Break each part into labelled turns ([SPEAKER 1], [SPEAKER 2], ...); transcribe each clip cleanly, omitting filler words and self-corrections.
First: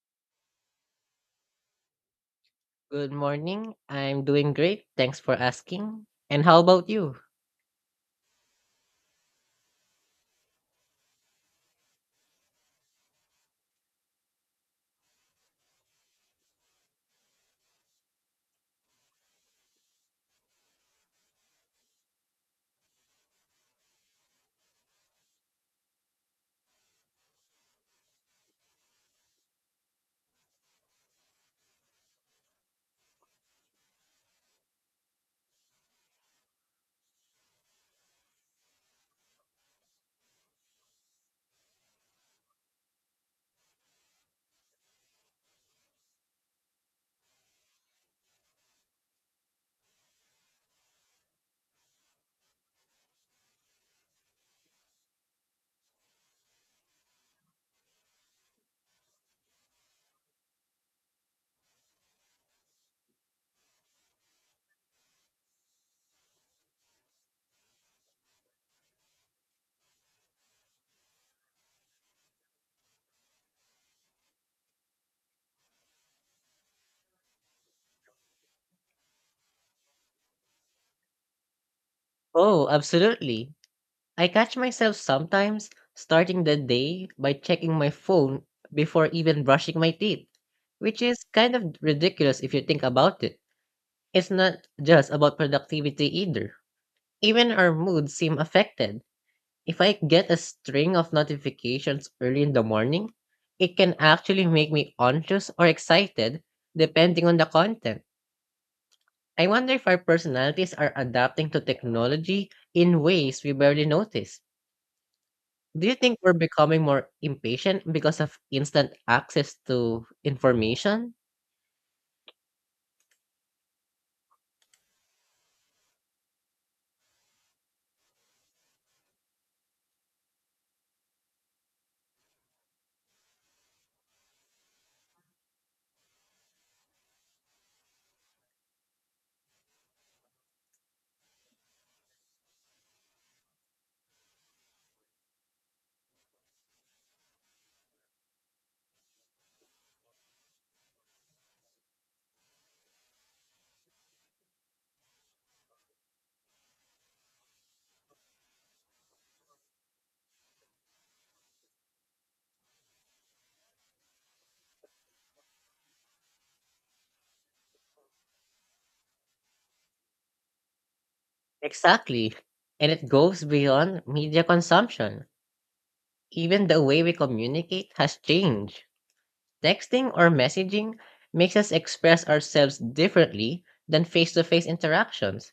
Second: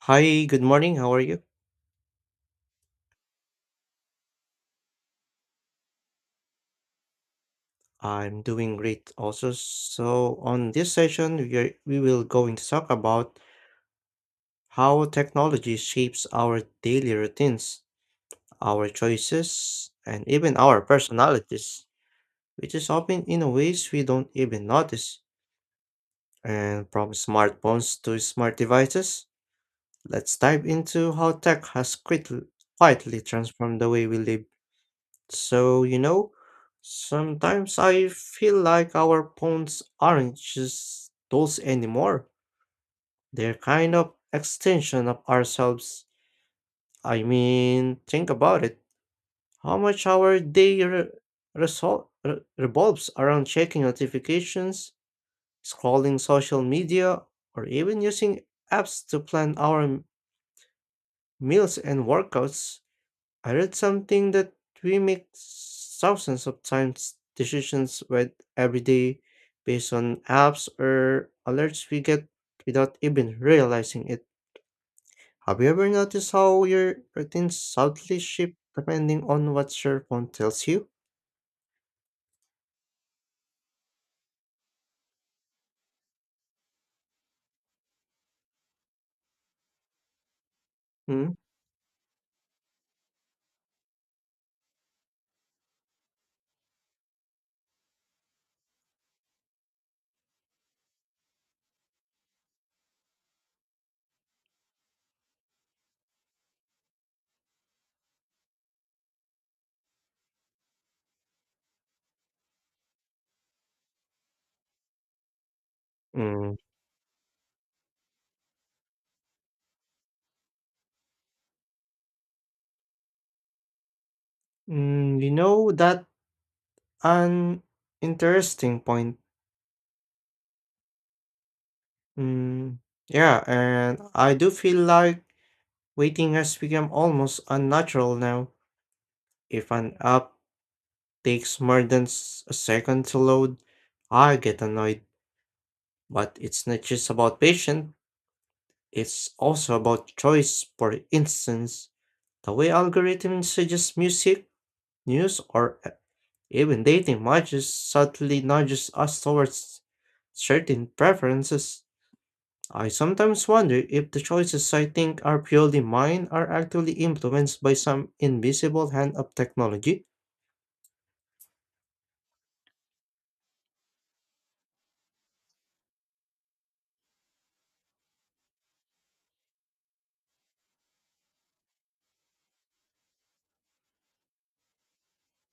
[SPEAKER 1] Hi, good morning. How are you?
[SPEAKER 2] Good morning. I'm doing great. Thanks for asking. And how about you?
[SPEAKER 1] I'm doing great also. So on this session, we will going to talk about how technology shapes our daily routines, our choices, and even our personalities, which is often in ways we don't even notice. And from smartphones to smart devices, let's dive into how tech has quietly transformed the way we live. So, sometimes I feel like our phones aren't just tools anymore. They're kind of extension of ourselves. I mean, think about it. How much our day revolves around checking notifications, scrolling social media, or even using apps to plan our meals and workouts. I read something that we make thousands of times decisions with every day based on apps or alerts we get without even realizing it. Have you ever noticed how your routine subtly shift depending on what your phone tells you?
[SPEAKER 2] Oh, absolutely. I catch myself sometimes starting the day by checking my phone before even brushing my teeth, which is
[SPEAKER 1] Mm.
[SPEAKER 2] kind of ridiculous if you think about it. It's not just about productivity either. Even our moods seem affected. If I get a string of notifications early in the morning, it can actually make me anxious or excited depending on the content. I wonder if our personalities are adapting to technology in ways we barely notice. Do you think we're
[SPEAKER 1] Mm.
[SPEAKER 2] becoming more impatient because of instant access to information?
[SPEAKER 1] You know that an interesting point. Mm, yeah, and I do feel like waiting has become almost unnatural now. If an app takes more than a second to load, I get annoyed. But it's not just about patience, it's also about choice. For instance, the way algorithms suggest music, news, or even dating matches subtly nudges us towards certain preferences. I sometimes wonder if the choices I think are purely mine are actually influenced by some invisible hand of technology.
[SPEAKER 2] Exactly. And it goes beyond media consumption. Even the way we communicate has changed. Texting or messaging makes us express ourselves differently than face to face interactions.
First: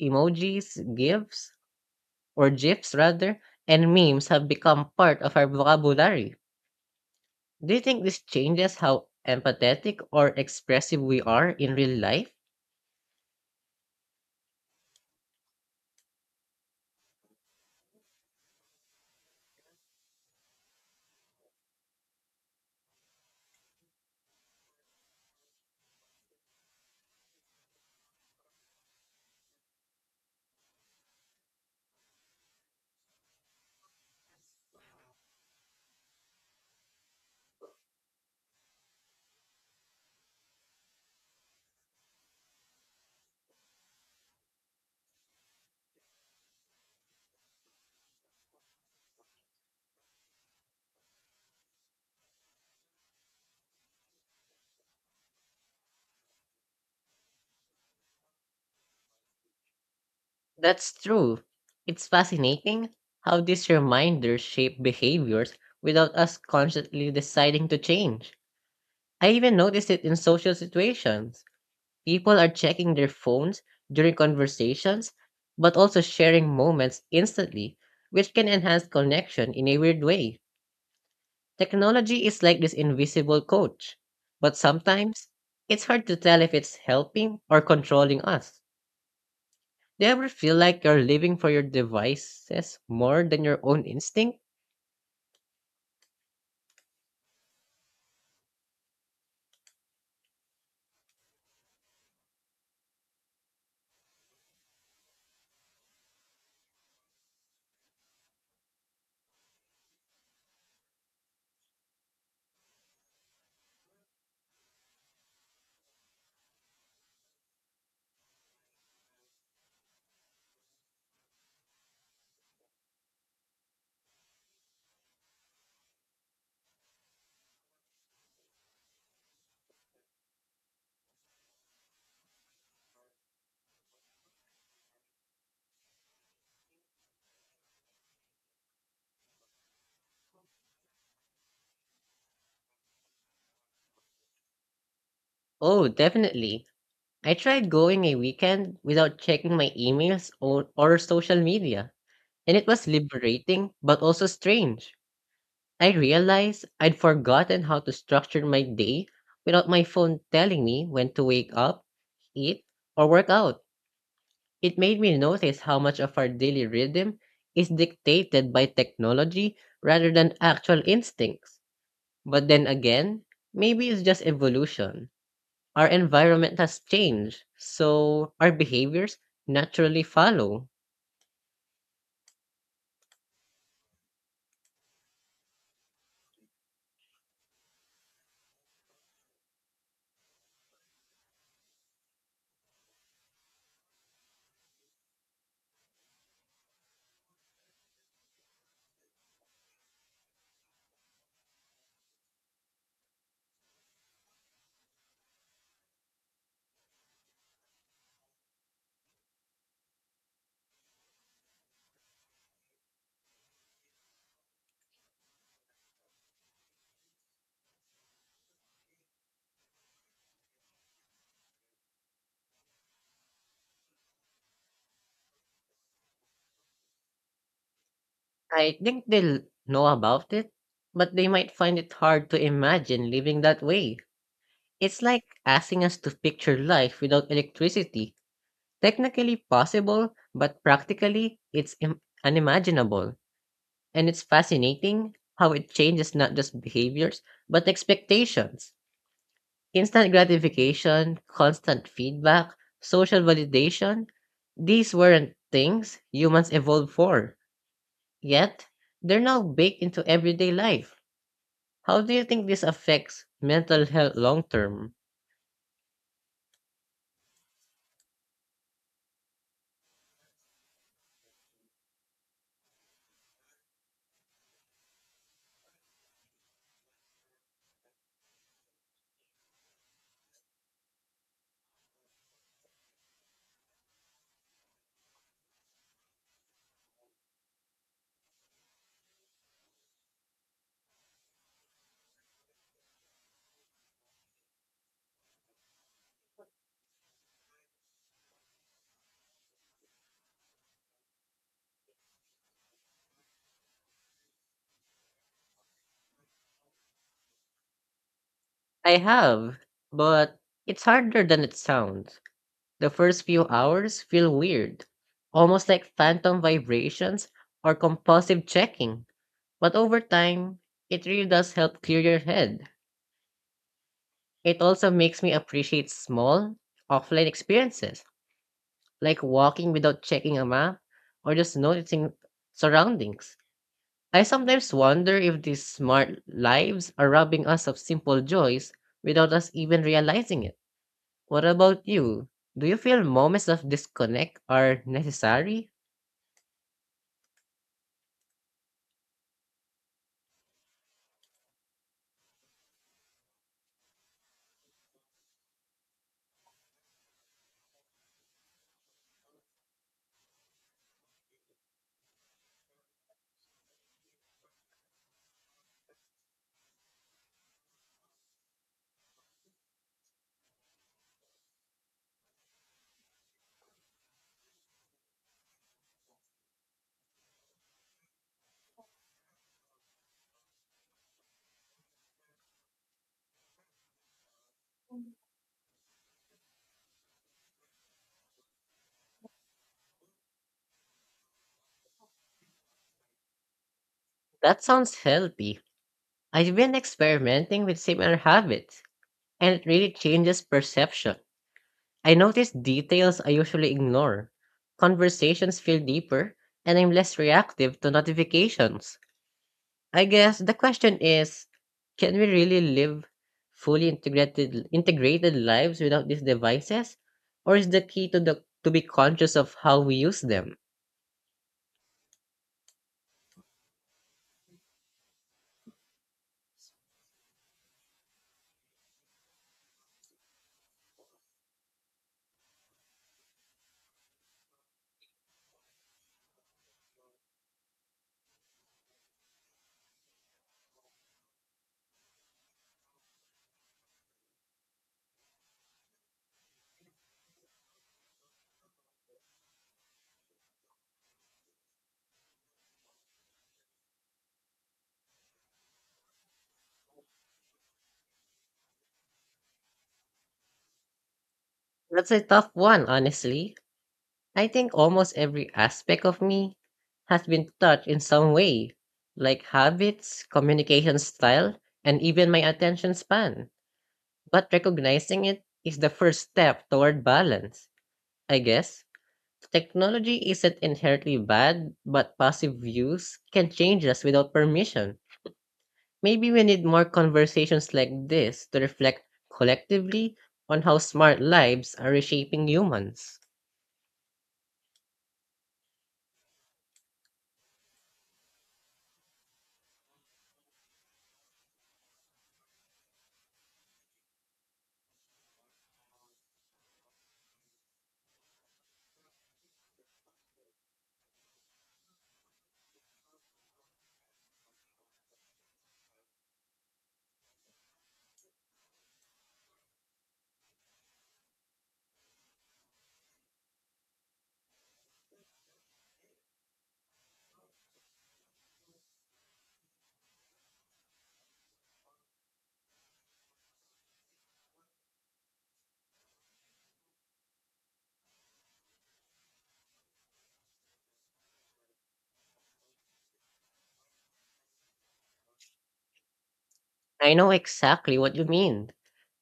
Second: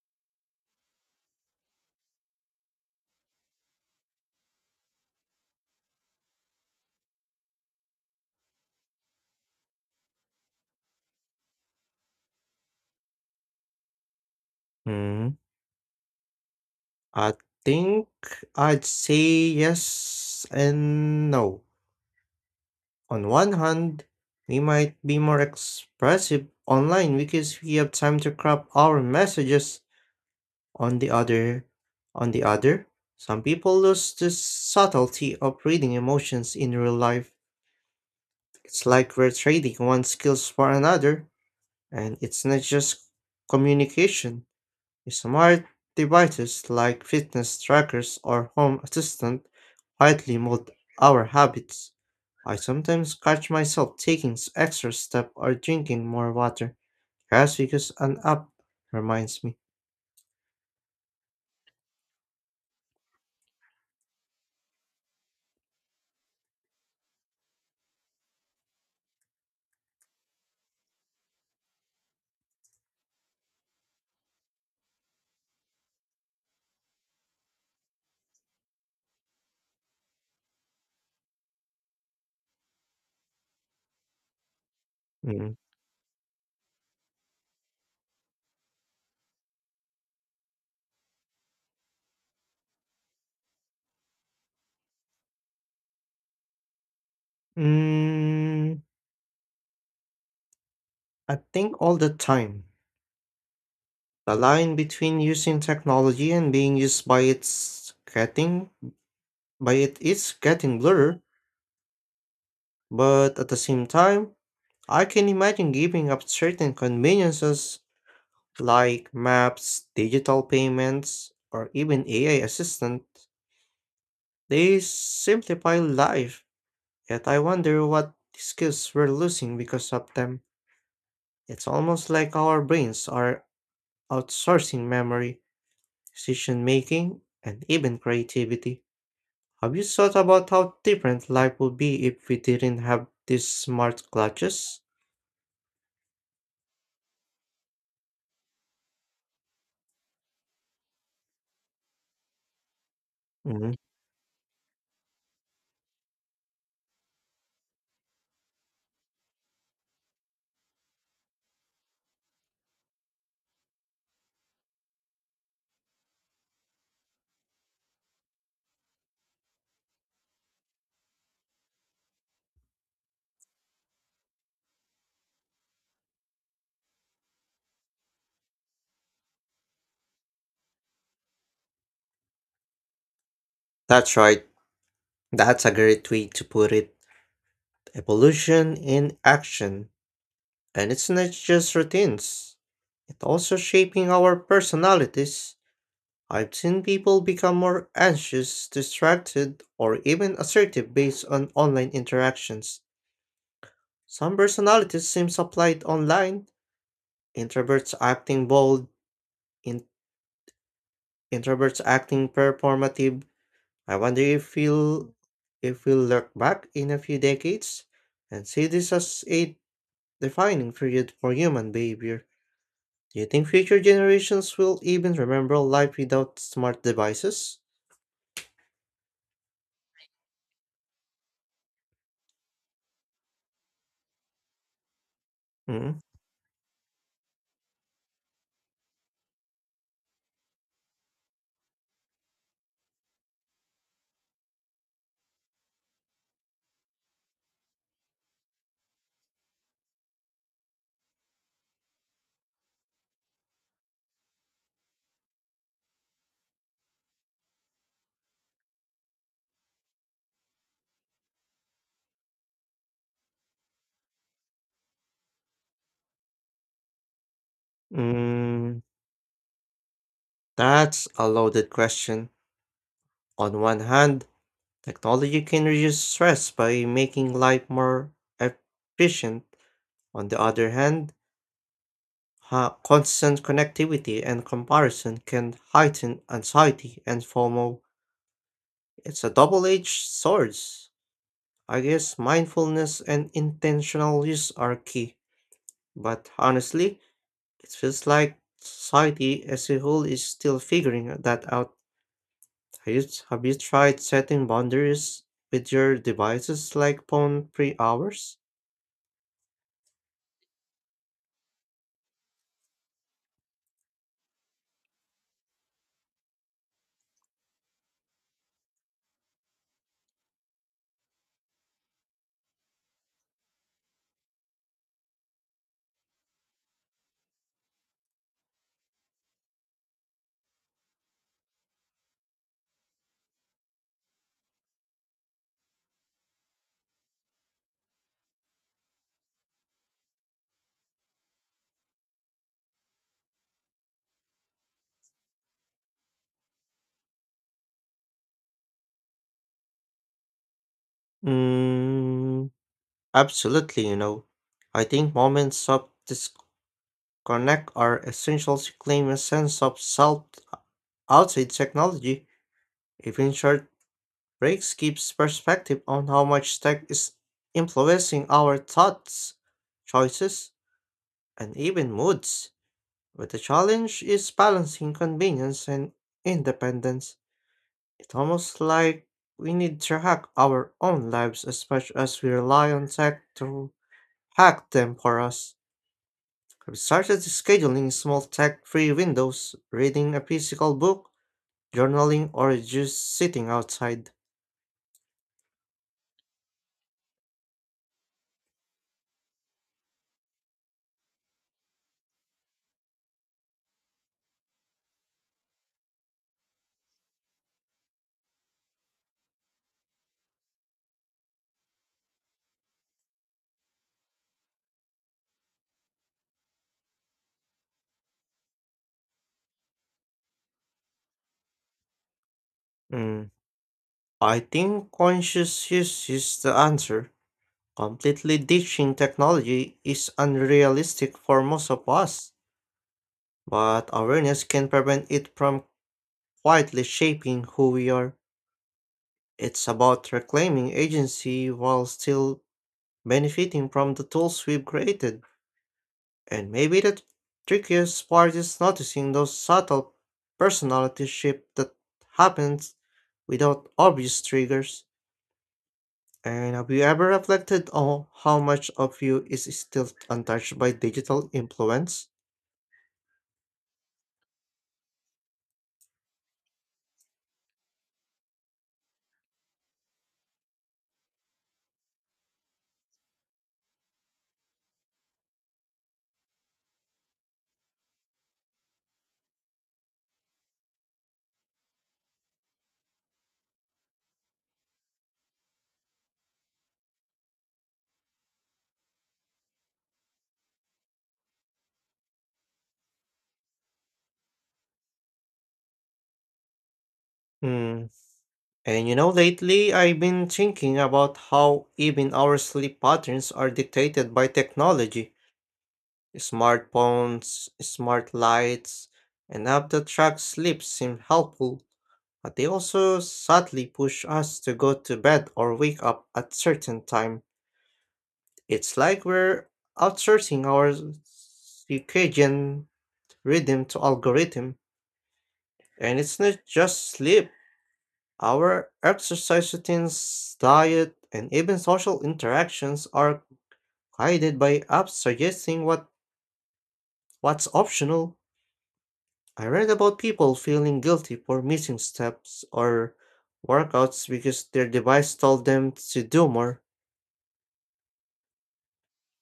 [SPEAKER 2] Emojis, GIFs, or GIFs rather, and memes have become part of our vocabulary. Do you think this changes how empathetic or expressive we are in real life?
[SPEAKER 1] Hmm. I think I'd say yes and no. On one hand, we might be more expressive online because we have time to craft our messages. On the other, on the other, some people lose the subtlety of reading emotions in real life. It's like we're trading one skills for another, and it's not just communication. Smart devices like fitness trackers or home assistant quietly mold our habits. I sometimes catch myself taking extra step or drinking more water just because an app reminds me.
[SPEAKER 2] That's true. It's fascinating how these reminders shape behaviors without us consciously deciding to change. I even noticed it in social situations. People are checking their phones during conversations, but also sharing moments instantly, which can enhance connection in a weird way. Technology is like this invisible coach, but sometimes
[SPEAKER 1] Mm.
[SPEAKER 2] it's hard to tell if it's helping or controlling us. Do you ever feel like you're living for your devices more than your own instinct?
[SPEAKER 1] Mm, I think all the time. The line between using technology and being used by it is getting blurred, but at the same time, I can imagine giving up certain conveniences like maps, digital payments, or even AI assistant, they simplify life. Yet I wonder what skills we're losing because of them. It's almost like our brains are outsourcing memory, decision making, and even creativity. Have you thought about how different life would be if we didn't have these smart clutches?
[SPEAKER 2] Oh, definitely. I tried going a weekend without checking my emails or social media, and it was liberating
[SPEAKER 1] Mhm.
[SPEAKER 2] but also strange. I realized I'd forgotten how to structure my day without my phone telling me when to wake up, eat, or work out. It made me notice how much of our daily rhythm is dictated by technology rather than actual instincts. But then again, maybe it's just evolution. Our environment has changed, so our behaviors naturally follow.
[SPEAKER 1] That's right. That's a great way to put it. Evolution in action. And it's not just routines, it's also shaping our personalities. I've seen people become more anxious, distracted, or even assertive based on online interactions. Some personalities seem applied online. Introverts acting bold, in- introverts acting performative. I wonder if we'll look back in a few decades and see this as a defining period for human behavior. Do you think future generations will even remember life without smart devices?
[SPEAKER 2] I think they'll know about it, but they might find it hard to imagine living that way. It's like asking us
[SPEAKER 1] Mm.
[SPEAKER 2] to picture life without electricity. Technically possible, but practically, it's unimaginable. And it's fascinating how it changes not just behaviors, but expectations. Instant gratification, constant feedback, social validation, these weren't things humans evolved for. Yet, they're now baked into everyday life. How do you think this affects mental health long term?
[SPEAKER 1] Mm, that's a loaded question. On one hand, technology can reduce stress by making life more efficient. On the other hand, constant connectivity and comparison can heighten anxiety and FOMO. It's a double edged sword. I guess mindfulness and intentional use are key. But honestly, it feels like society as a whole is still figuring that out. Have you, have you tried setting boundaries with your devices like phone free hours?
[SPEAKER 2] I have, but it's harder than it sounds. The first few hours feel weird, almost like phantom vibrations or compulsive checking. But over time, it really does help clear your head. It also makes me appreciate small, offline experiences, like walking without checking a map or just noticing surroundings. I sometimes wonder if these smart lives are robbing us of simple joys without us even realizing it. What about you? Do you feel moments of disconnect are necessary?
[SPEAKER 1] Mm, absolutely, you know. I think moments of disconnect are essential to claim a sense of self outside technology. Even short breaks gives perspective on how much tech is influencing our thoughts, choices, and even moods. But the challenge is balancing convenience and independence. It's almost like we need to hack our own lives as much as we rely on tech to hack them for us. I've started scheduling small tech free windows, reading a physical book, journaling, or just sitting outside.
[SPEAKER 2] That sounds healthy. I've been experimenting with similar habits, and it really changes perception. I notice details I usually ignore. Conversations feel deeper, and I'm less reactive to notifications. I guess the question is, can we really live fully integrated lives without these devices, or is the key to the to be conscious of how we use them?
[SPEAKER 1] Mm, I think conscious use is the answer. Completely ditching technology is unrealistic for most of us but awareness can prevent it from quietly shaping who we are. It's about reclaiming agency while still benefiting from the tools we've created. And maybe the trickiest part is noticing those subtle personality shifts that happens without obvious triggers. And have you ever reflected on how much of you is still untouched by digital influence?
[SPEAKER 2] That's a tough one, honestly. I think almost every aspect of me has been touched in some way, like habits, communication style, and even my attention span. But recognizing it is the first step toward balance. I guess technology isn't inherently bad, but passive use can change us without permission. Maybe we need more conversations like this to reflect collectively on how smart lives are reshaping humans.
[SPEAKER 1] Mm. And you know, lately I've been thinking about how even our sleep patterns are dictated by technology. Smartphones, smart lights, and app that track sleep seem helpful, but they also subtly push us to go to bed or wake up at certain time. It's like we're outsourcing our circadian rhythm to algorithm. And it's not just sleep. Our exercise routines, diet, and even social interactions are guided by apps suggesting what's optional. I read about people feeling guilty for missing steps or workouts because their device told them to do more.
[SPEAKER 2] I know exactly what you mean.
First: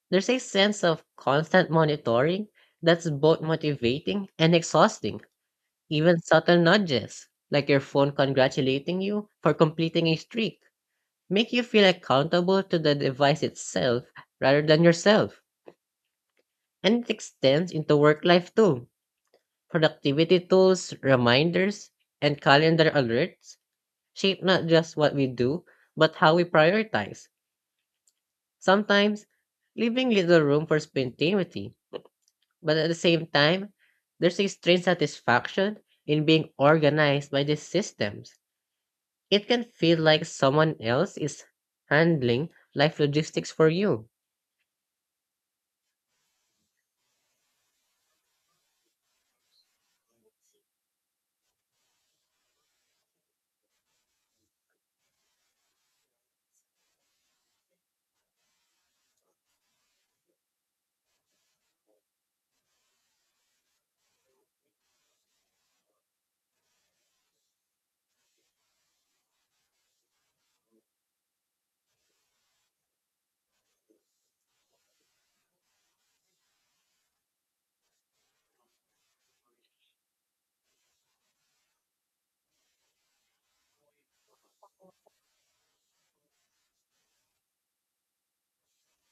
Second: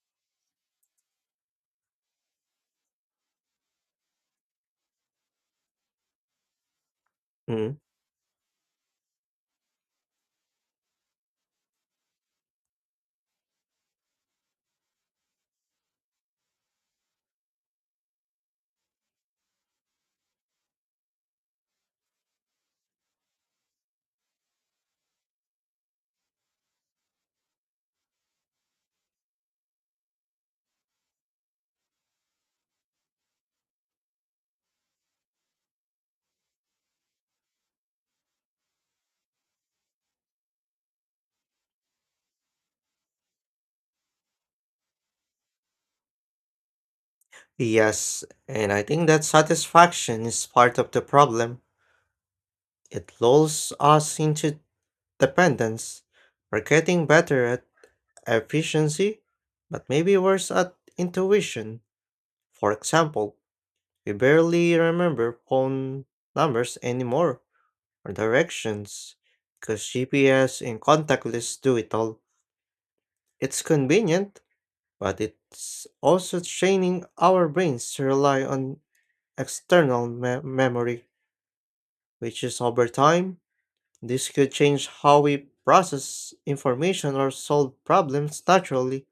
[SPEAKER 2] There's a sense of constant monitoring that's both motivating and exhausting. Even subtle nudges, like
[SPEAKER 1] Mm.
[SPEAKER 2] your phone congratulating you for completing a streak, make you feel accountable to the device itself rather than yourself. And it extends into work life too. Productivity tools, reminders, and calendar alerts shape not just what we do, but how we prioritize. Sometimes leaving little room for spontaneity, but at the same time, there's a strange satisfaction in being organized by these systems. It can feel like someone else is handling life logistics for you.
[SPEAKER 1] Yes, and I think that satisfaction is part of the problem. It lulls us into dependence. We're getting better at efficiency, but maybe worse at intuition. For example, we barely remember phone numbers anymore or directions because GPS and contactless do it all. It's convenient, but it's also training our brains to rely on external memory, which is over time. This could change how we process information or solve problems naturally.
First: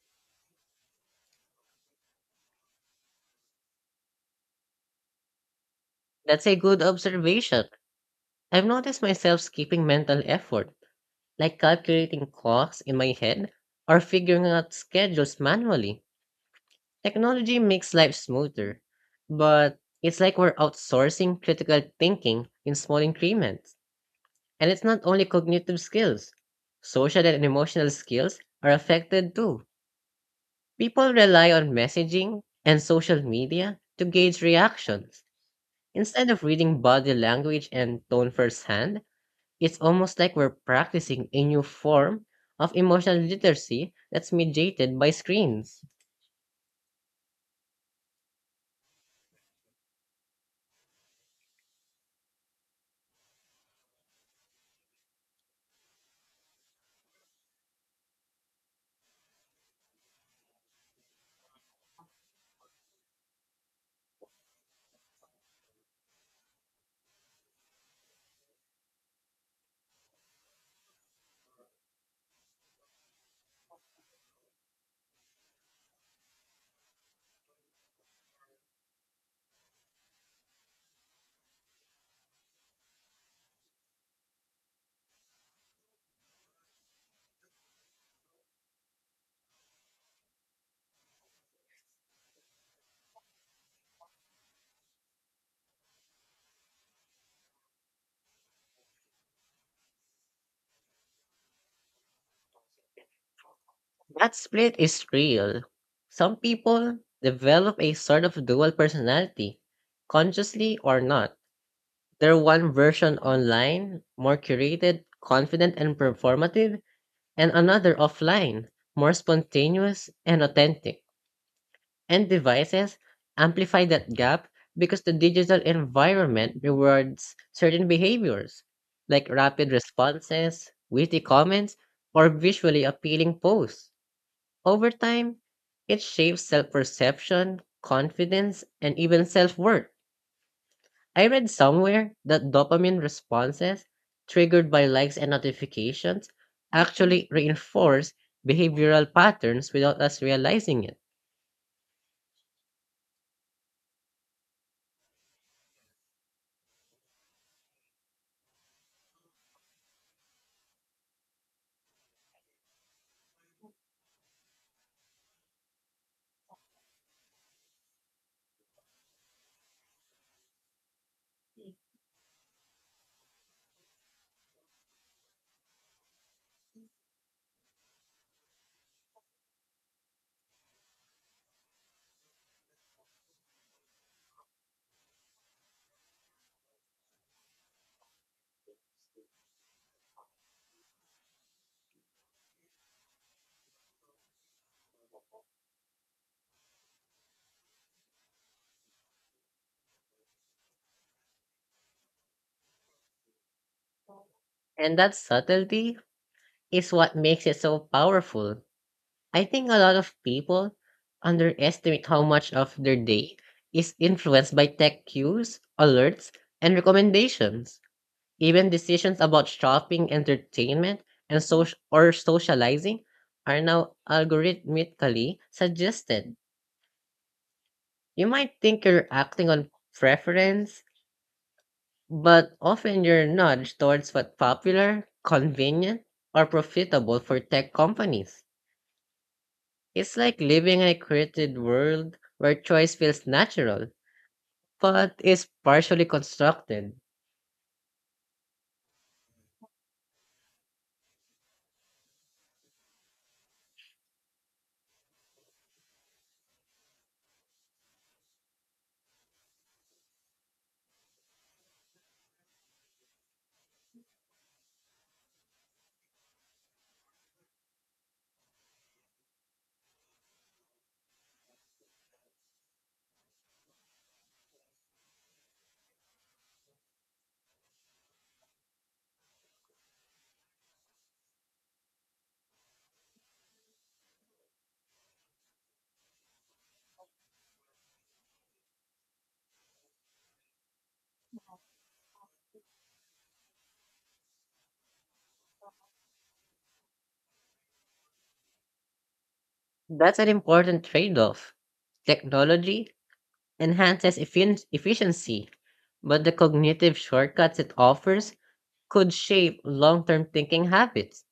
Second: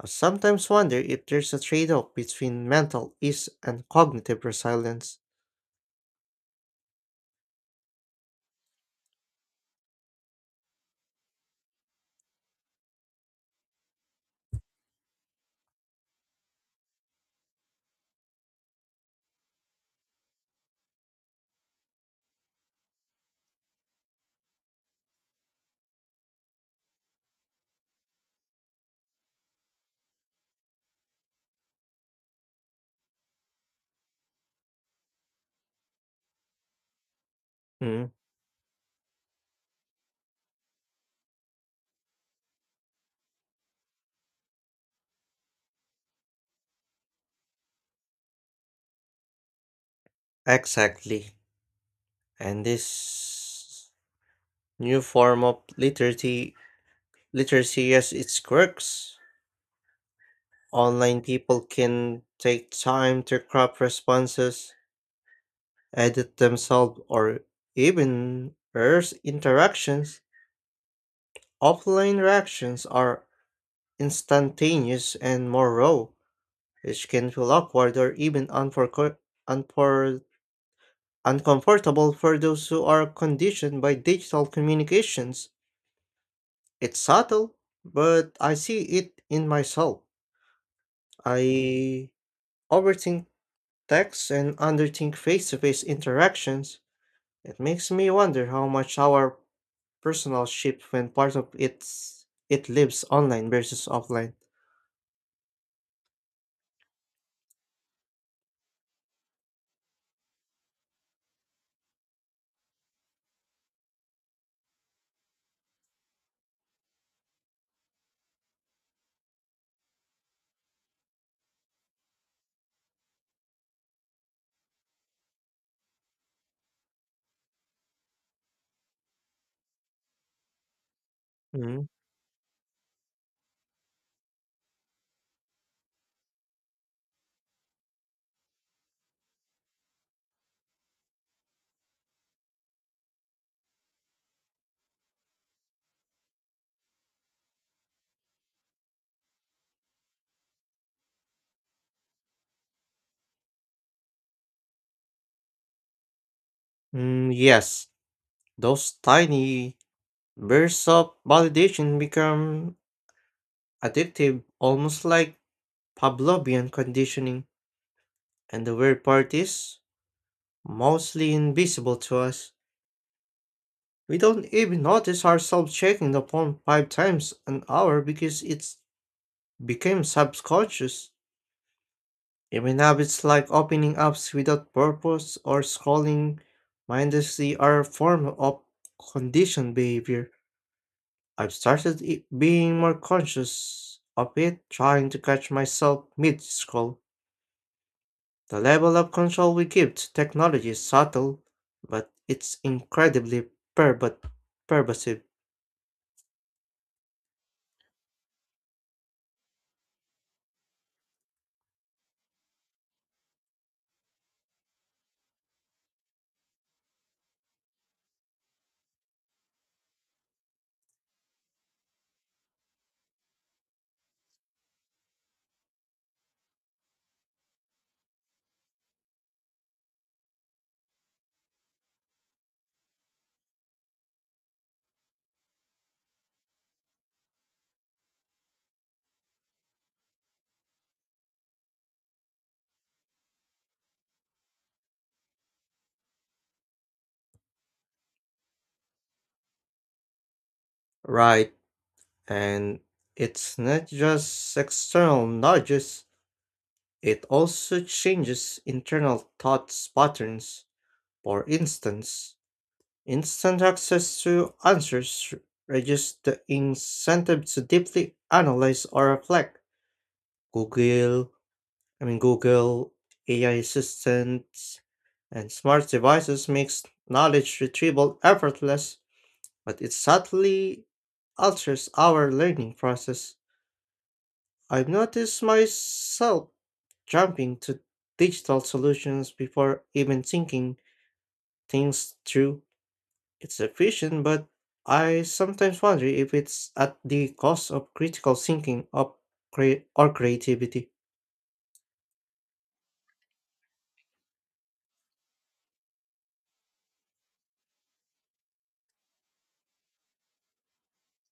[SPEAKER 1] I sometimes wonder if there's a trade off between mental ease and cognitive resilience.
[SPEAKER 2] That's a good observation. I've noticed myself skipping mental effort, like calculating costs in my head or figuring out schedules manually. Technology makes life smoother, but it's like we're outsourcing critical thinking in small increments. And it's not only cognitive skills, social and emotional skills are affected too. People rely on messaging and social media to gauge reactions instead of reading body language and
[SPEAKER 1] Mm,
[SPEAKER 2] tone firsthand. It's almost like we're practicing a new form of emotional literacy that's mediated by screens.
[SPEAKER 1] exactly. And this new form of literacy literacy has its quirks. Online people can take time to craft responses, edit themselves, or even erase interactions. Offline reactions are instantaneous and more raw, which can feel awkward or even unfor- uncomfortable for those who are conditioned by digital communications. It's subtle, but I see it in myself. I overthink text and underthink face to face interactions, it makes me wonder how much our personal shift when part of it's it lives online versus offline.
[SPEAKER 2] That split is real. Some people develop a sort of dual personality, consciously or not. They're one version online, more curated, confident, and performative, and another offline, more spontaneous and authentic. And devices amplify that gap because the digital environment rewards certain behaviors, like rapid responses, witty comments,
[SPEAKER 1] Mm.
[SPEAKER 2] or visually appealing posts. Over time, it shapes self perception, confidence, and even self worth. I read somewhere that dopamine responses triggered by likes and notifications actually reinforce behavioral patterns without us realizing it.
[SPEAKER 1] Mm, yes, those tiny bursts of validation become addictive, almost like Pavlovian conditioning. And the weird part is mostly invisible to us. We don't even notice ourselves checking the phone five times an hour because it's became subconscious. Even habits like opening apps without purpose or scrolling mindlessly are a form of conditioned behavior. I've started being more conscious of it, trying to catch myself mid scroll. The level of control we give to technology is subtle, but it's incredibly pervert-
[SPEAKER 2] And that
[SPEAKER 1] pervasive.
[SPEAKER 2] subtlety is what makes it so powerful. I think a lot of people underestimate how much of their day is influenced by tech cues, alerts, and recommendations. Even decisions about shopping, entertainment, and social or socializing are now algorithmically suggested. You might think you're acting on preference, but often you're nudged towards what's popular, convenient, or profitable for tech companies. It's like living in a created world where choice feels natural, but is partially constructed.
[SPEAKER 1] Right, and it's not just external nudges. It also changes internal thought patterns. For instance, instant access to answers reduces the incentive to deeply analyze or reflect. Google, I mean Google, AI assistants, and smart devices makes knowledge retrieval effortless, but it subtly alters our learning process. I've noticed myself jumping to digital solutions before even thinking things through. It's efficient, but I sometimes wonder if it's at the cost of critical thinking of cre- or
[SPEAKER 2] That's an important
[SPEAKER 1] creativity.
[SPEAKER 2] trade off. Technology enhances efficiency, but the cognitive shortcuts it offers could shape long term thinking habits.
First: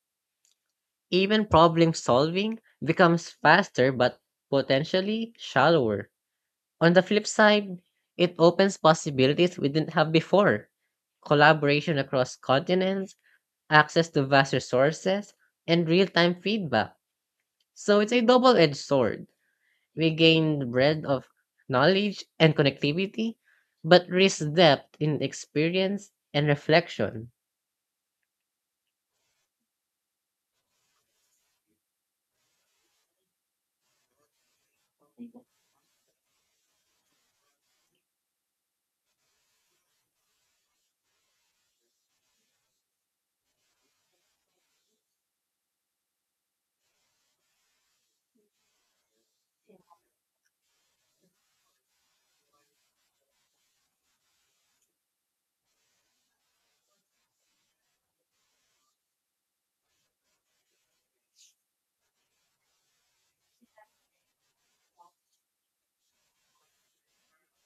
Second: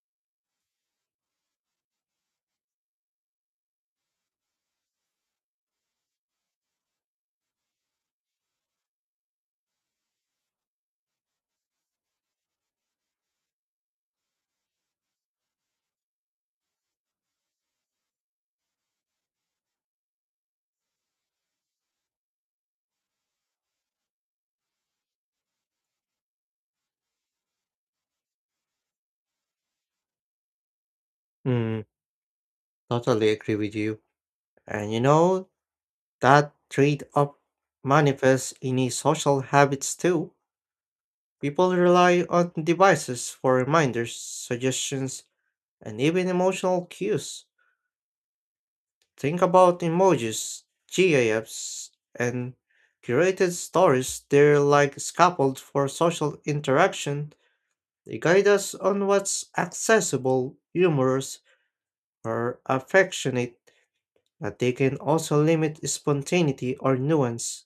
[SPEAKER 2] Even problem solving becomes faster but potentially shallower. On the flip side, it opens possibilities we didn't have before, collaboration across continents, access to vast resources, and real-time feedback. So it's a double-edged sword. We gain the breadth of knowledge and connectivity, but risk depth in experience and reflection.
[SPEAKER 1] Mm, totally agree with you. And you know, that trade off manifests in his social habits too. People rely on devices for reminders, suggestions, and even emotional cues. Think about emojis, GIFs, and curated stories. They're like scaffold for social interaction. They guide us on what's accessible, humorous, or affectionate, but they can also limit spontaneity or nuance.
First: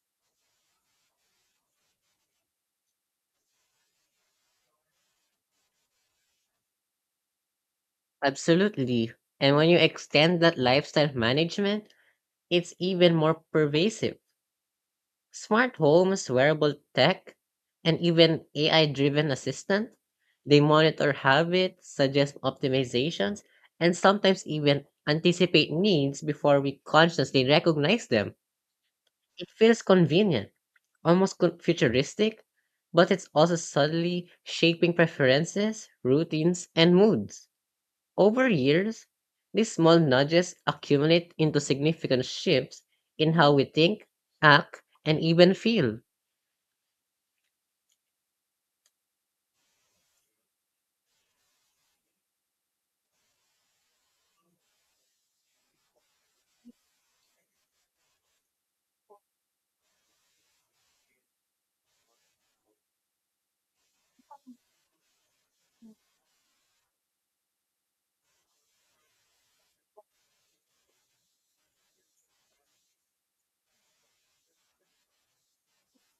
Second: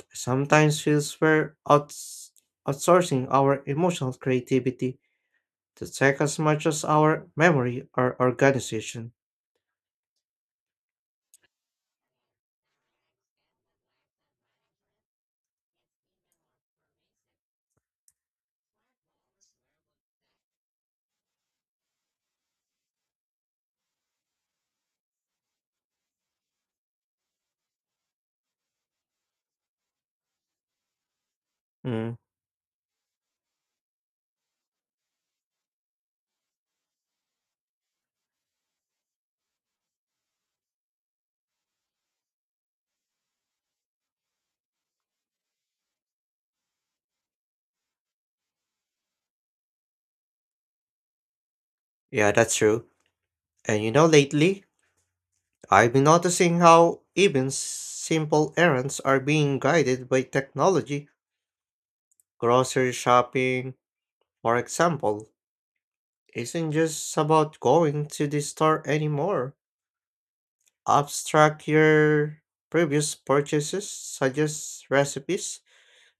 [SPEAKER 1] I sometimes feels we're outsourcing our emotional creativity to tech as much as our memory or organization.
[SPEAKER 2] Absolutely. And when you extend that lifestyle management, it's even more pervasive. Smart homes, wearable tech, and even AI driven assistant, they monitor habits, suggest optimizations, and sometimes even anticipate needs before we consciously recognize them. It feels convenient, almost
[SPEAKER 1] Mm,
[SPEAKER 2] futuristic, but it's also subtly shaping preferences, routines, and moods. Over years, these small nudges accumulate into significant shifts in how we think, act, and even feel.
[SPEAKER 1] yeah, that's true. And you know, lately, I've been noticing how even simple errands are being guided by technology. Grocery shopping, for example, isn't just about going to the store anymore. Apps track your previous purchases, suggest recipes,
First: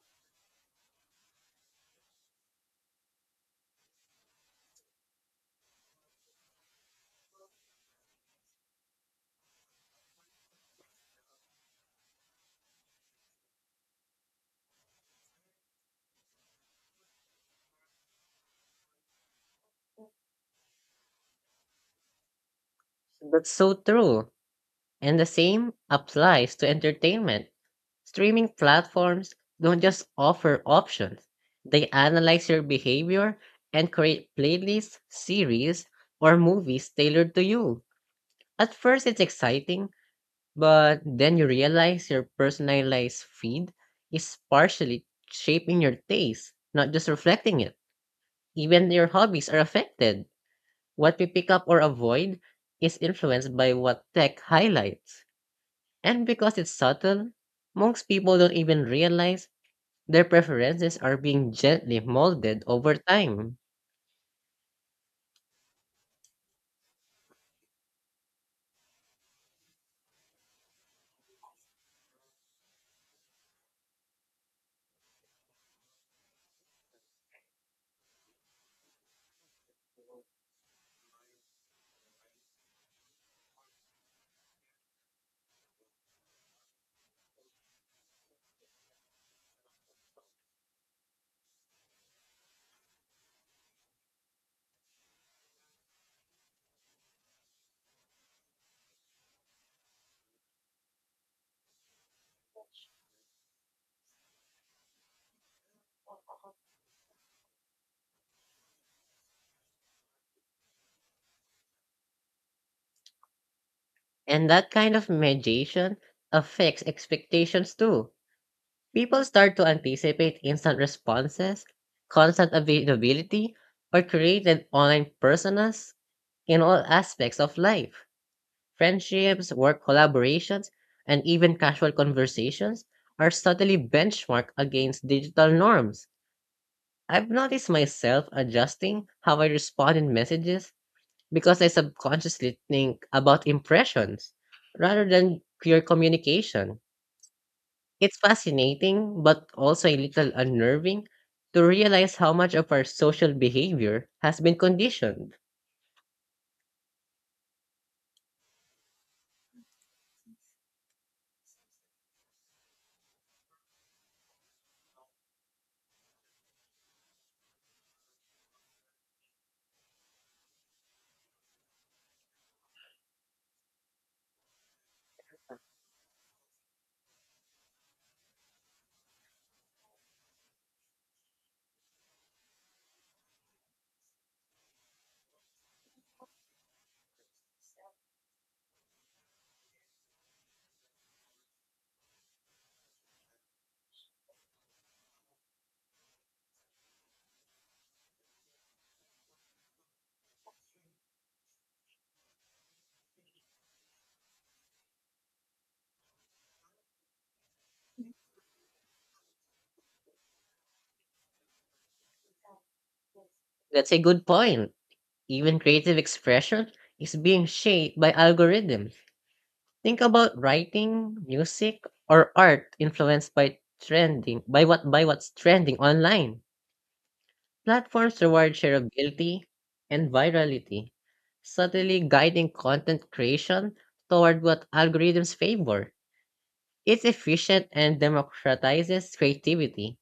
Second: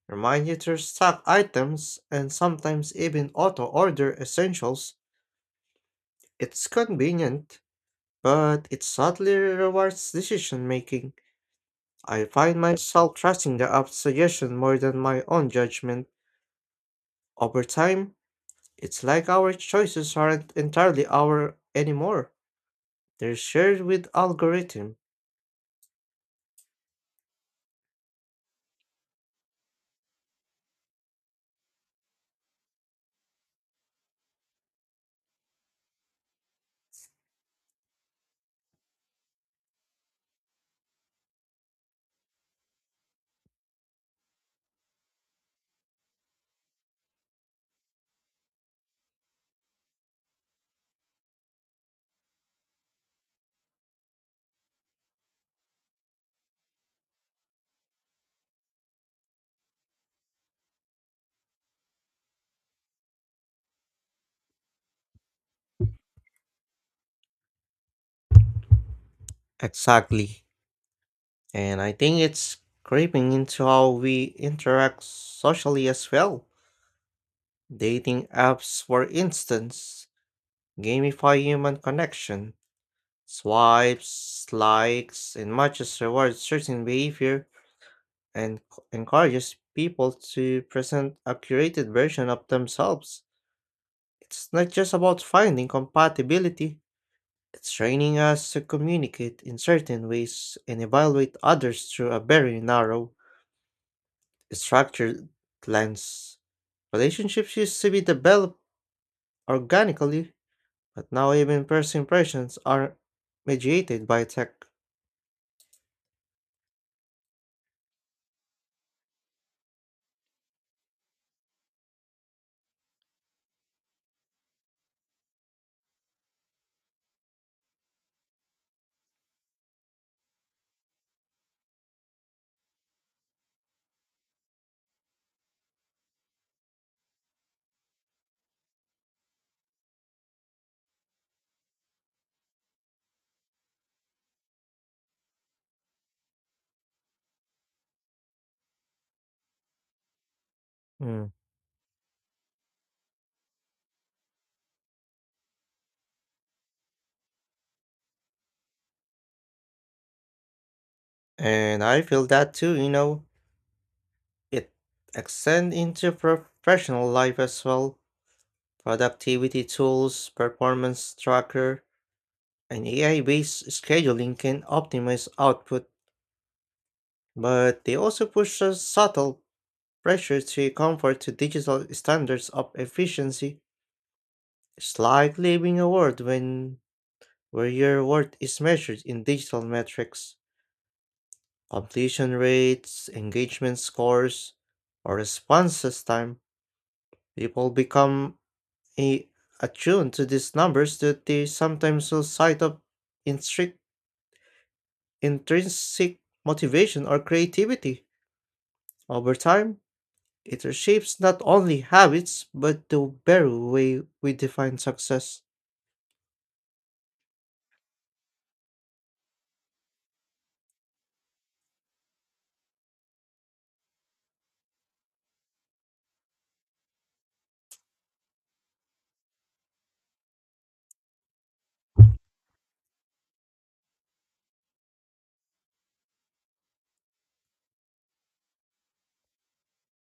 [SPEAKER 1] remind you to stock items, and sometimes even auto order essentials. It's convenient, but it subtly rewards decision making. I find myself trusting the app's suggestion more than my own judgment. Over time, it's like our choices aren't entirely our anymore. They're
[SPEAKER 2] That's so
[SPEAKER 1] shared with
[SPEAKER 2] true.
[SPEAKER 1] algorithm.
[SPEAKER 2] And the same applies to entertainment. Streaming platforms don't just offer options, they analyze your behavior and create playlists, series, or movies tailored to you. At first, it's exciting, but then you realize your personalized feed is partially shaping your taste, not just reflecting it. Even your hobbies are affected. What we pick up or avoid is influenced by what tech highlights. And because it's subtle, most people don't even realize their preferences are being gently molded over time.
[SPEAKER 1] Exactly. And I think it's creeping into how we interact socially as well. Dating apps, for instance, gamify human connection. Swipes, likes, and matches reward certain behavior and encourages people to present a curated version of themselves. It's not just about finding compatibility, it's training us to communicate in certain ways and evaluate others through a very narrow, structured lens. Relationships used to be developed organically, but now even first impressions are mediated by
[SPEAKER 2] And
[SPEAKER 1] tech.
[SPEAKER 2] that kind of mediation affects expectations too. People start to anticipate instant responses, constant availability, or created online personas in all aspects of life. Friendships, work collaborations, and even casual conversations are subtly benchmarked against digital norms. I've noticed myself adjusting how I respond in messages because I subconsciously think about impressions rather than pure communication. It's fascinating, but also a little unnerving
[SPEAKER 1] Mm.
[SPEAKER 2] to realize how much of our social behavior has been conditioned.
[SPEAKER 1] And I feel that too, you know, it extends into professional life as well. Productivity tools, performance tracker, and AI based scheduling can optimize output, but they also push a subtle pressure to conform to digital standards of efficiency. It's like living a world when where your worth is measured in digital metrics, completion rates, engagement scores, or responses time. People become a attuned to these numbers that they sometimes lose sight of in strict intrinsic motivation or creativity. Over time, it reshapes not only habits but the very
[SPEAKER 2] That's a
[SPEAKER 1] way
[SPEAKER 2] good
[SPEAKER 1] we
[SPEAKER 2] point.
[SPEAKER 1] define success.
[SPEAKER 2] Even creative expression is being shaped by algorithms. Think about writing, music, or art influenced by trending by what by what's trending online. Platforms reward shareability and virality, subtly guiding content creation toward what algorithms favor. It's efficient and democratizes creativity,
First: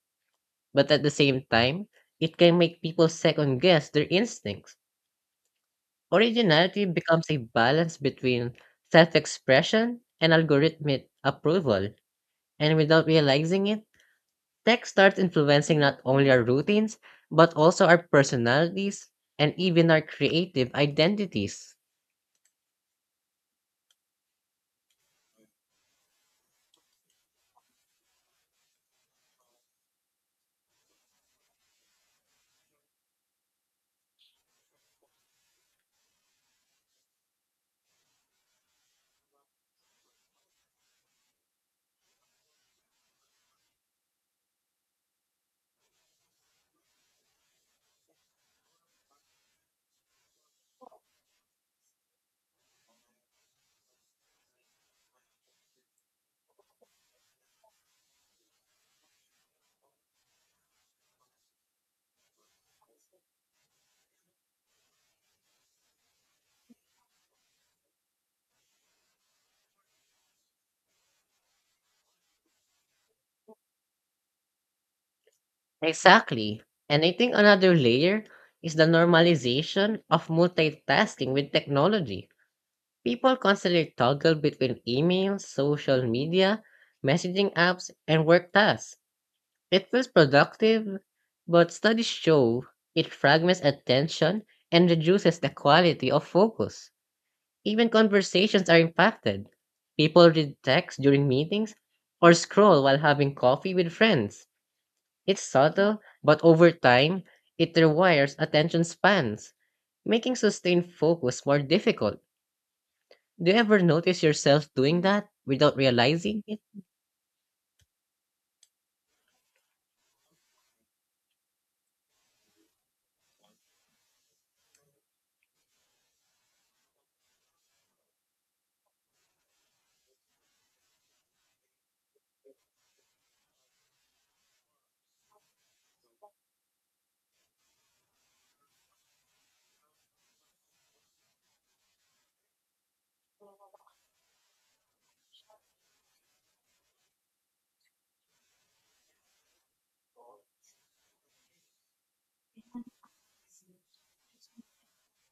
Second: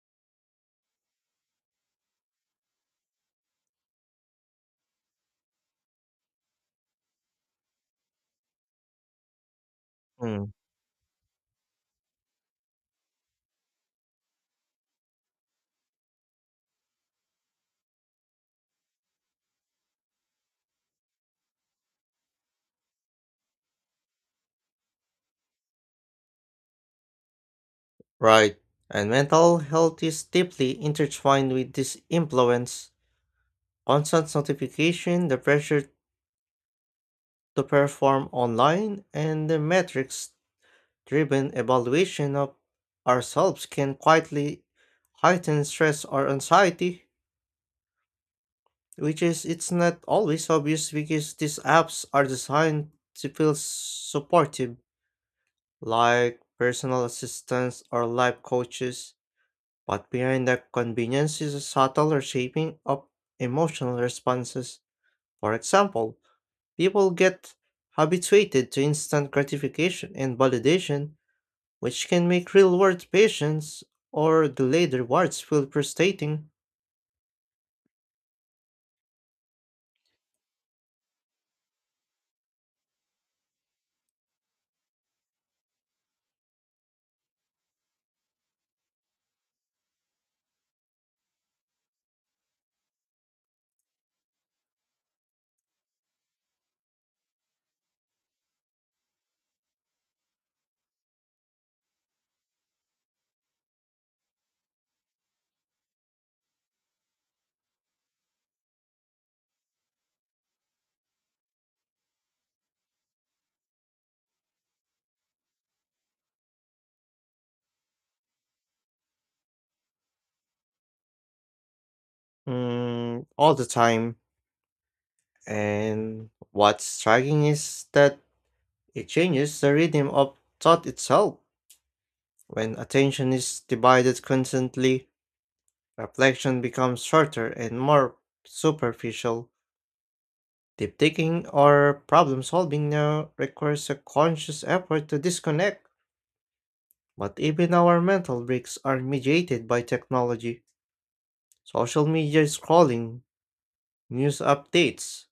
[SPEAKER 2] but at the same time, it can make people second guess their instincts. Originality becomes a balance between self expression and
[SPEAKER 1] Mm.
[SPEAKER 2] algorithmic approval, and without realizing it, tech starts influencing not only our routines, but also our personalities and even our creative identities.
[SPEAKER 1] Right. And mental health is deeply intertwined with this influence. Constant notification, the pressure to perform online, and the metrics driven evaluation of ourselves can quietly heighten stress or anxiety. Which is, it's not always obvious because these apps are designed to feel supportive, like personal assistants or life coaches. But behind the convenience is a subtle shaping of emotional responses. For example, people get habituated to instant gratification and validation, which can make real world patience or delayed rewards feel frustrating.
[SPEAKER 2] Exactly. And I think another layer is the normalization of multitasking with technology. People constantly toggle between emails, social media, messaging apps, and work tasks. It feels productive, but studies show it fragments attention and reduces the quality of focus. Even conversations are impacted. People read text during meetings or scroll while having coffee with friends. It's subtle, but over time, it rewires attention spans, making sustained focus more difficult. Do you ever notice yourself doing that without realizing it?
[SPEAKER 1] All the time. And what's striking is that it changes the rhythm of thought itself. When attention is divided constantly, reflection becomes shorter and more superficial. Deep thinking or problem solving now requires a conscious effort to disconnect. But even our mental breaks are mediated by technology. Social media scrolling, news updates,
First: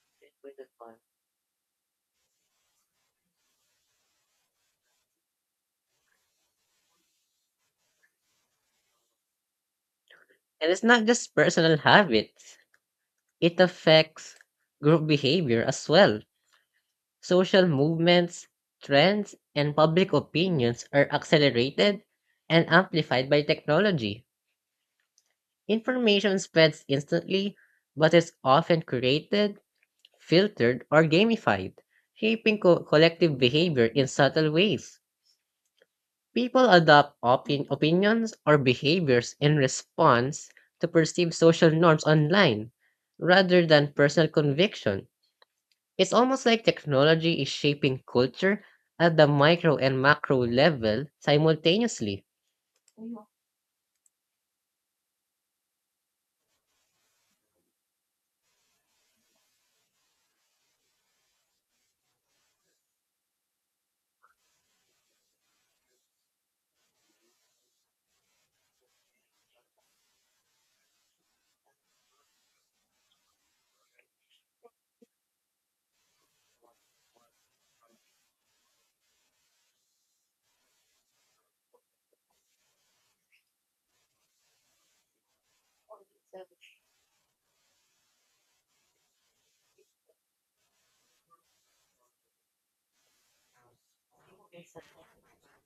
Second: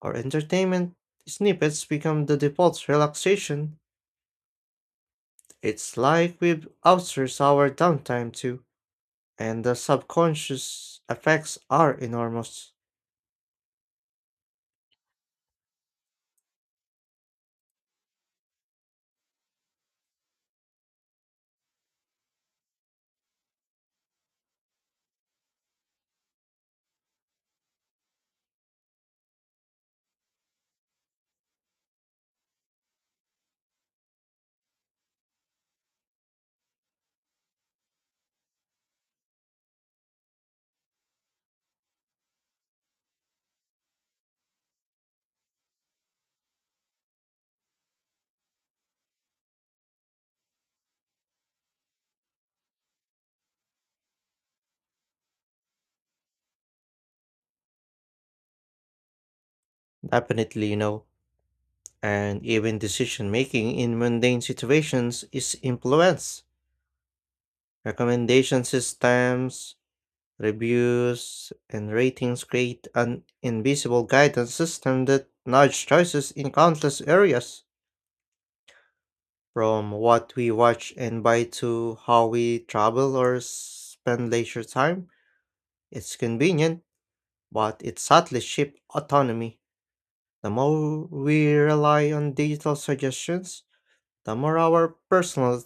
[SPEAKER 1] or entertainment snippets become the default relaxation. It's like we've outsourced our downtime to, and the
[SPEAKER 2] And it's
[SPEAKER 1] subconscious
[SPEAKER 2] not just
[SPEAKER 1] effects
[SPEAKER 2] personal
[SPEAKER 1] are
[SPEAKER 2] habits,
[SPEAKER 1] enormous.
[SPEAKER 2] it affects group behavior as well. Social movements, trends, and public opinions are accelerated and amplified by technology. Information spreads instantly, but is often created, filtered, or gamified, shaping collective behavior in subtle ways. People adopt opinions or behaviors in response to perceived social norms online rather than personal conviction. It's almost like technology is shaping culture at the micro and macro level simultaneously.
[SPEAKER 1] Definitely, you know. And even decision making in mundane situations is influenced. Recommendation systems, reviews, and ratings create an invisible guidance system that nudge choices in countless areas, from what we watch and buy to how we travel or spend leisure time. It's convenient but it subtly shifts autonomy. The more we rely on digital suggestions, the more our personal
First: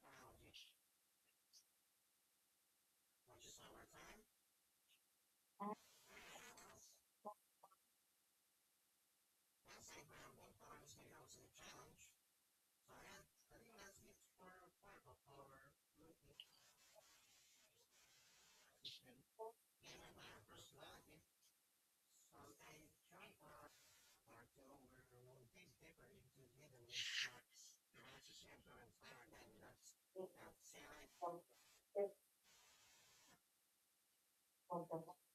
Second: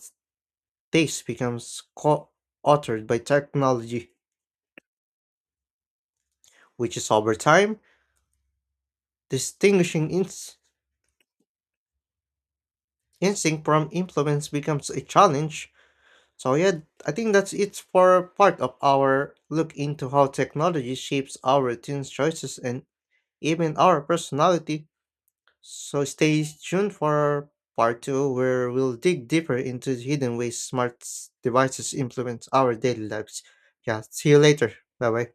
[SPEAKER 1] taste becomes co authored by technology, which is over time, distinguishing instinct from influence becomes a challenge. So, yeah, I think that's it for part of our look into how technology shapes our teens' choices and even our personality. So stay tuned for part 2 where we'll dig deeper into the hidden ways smart devices influence our daily lives. Yeah, see you later. Bye bye.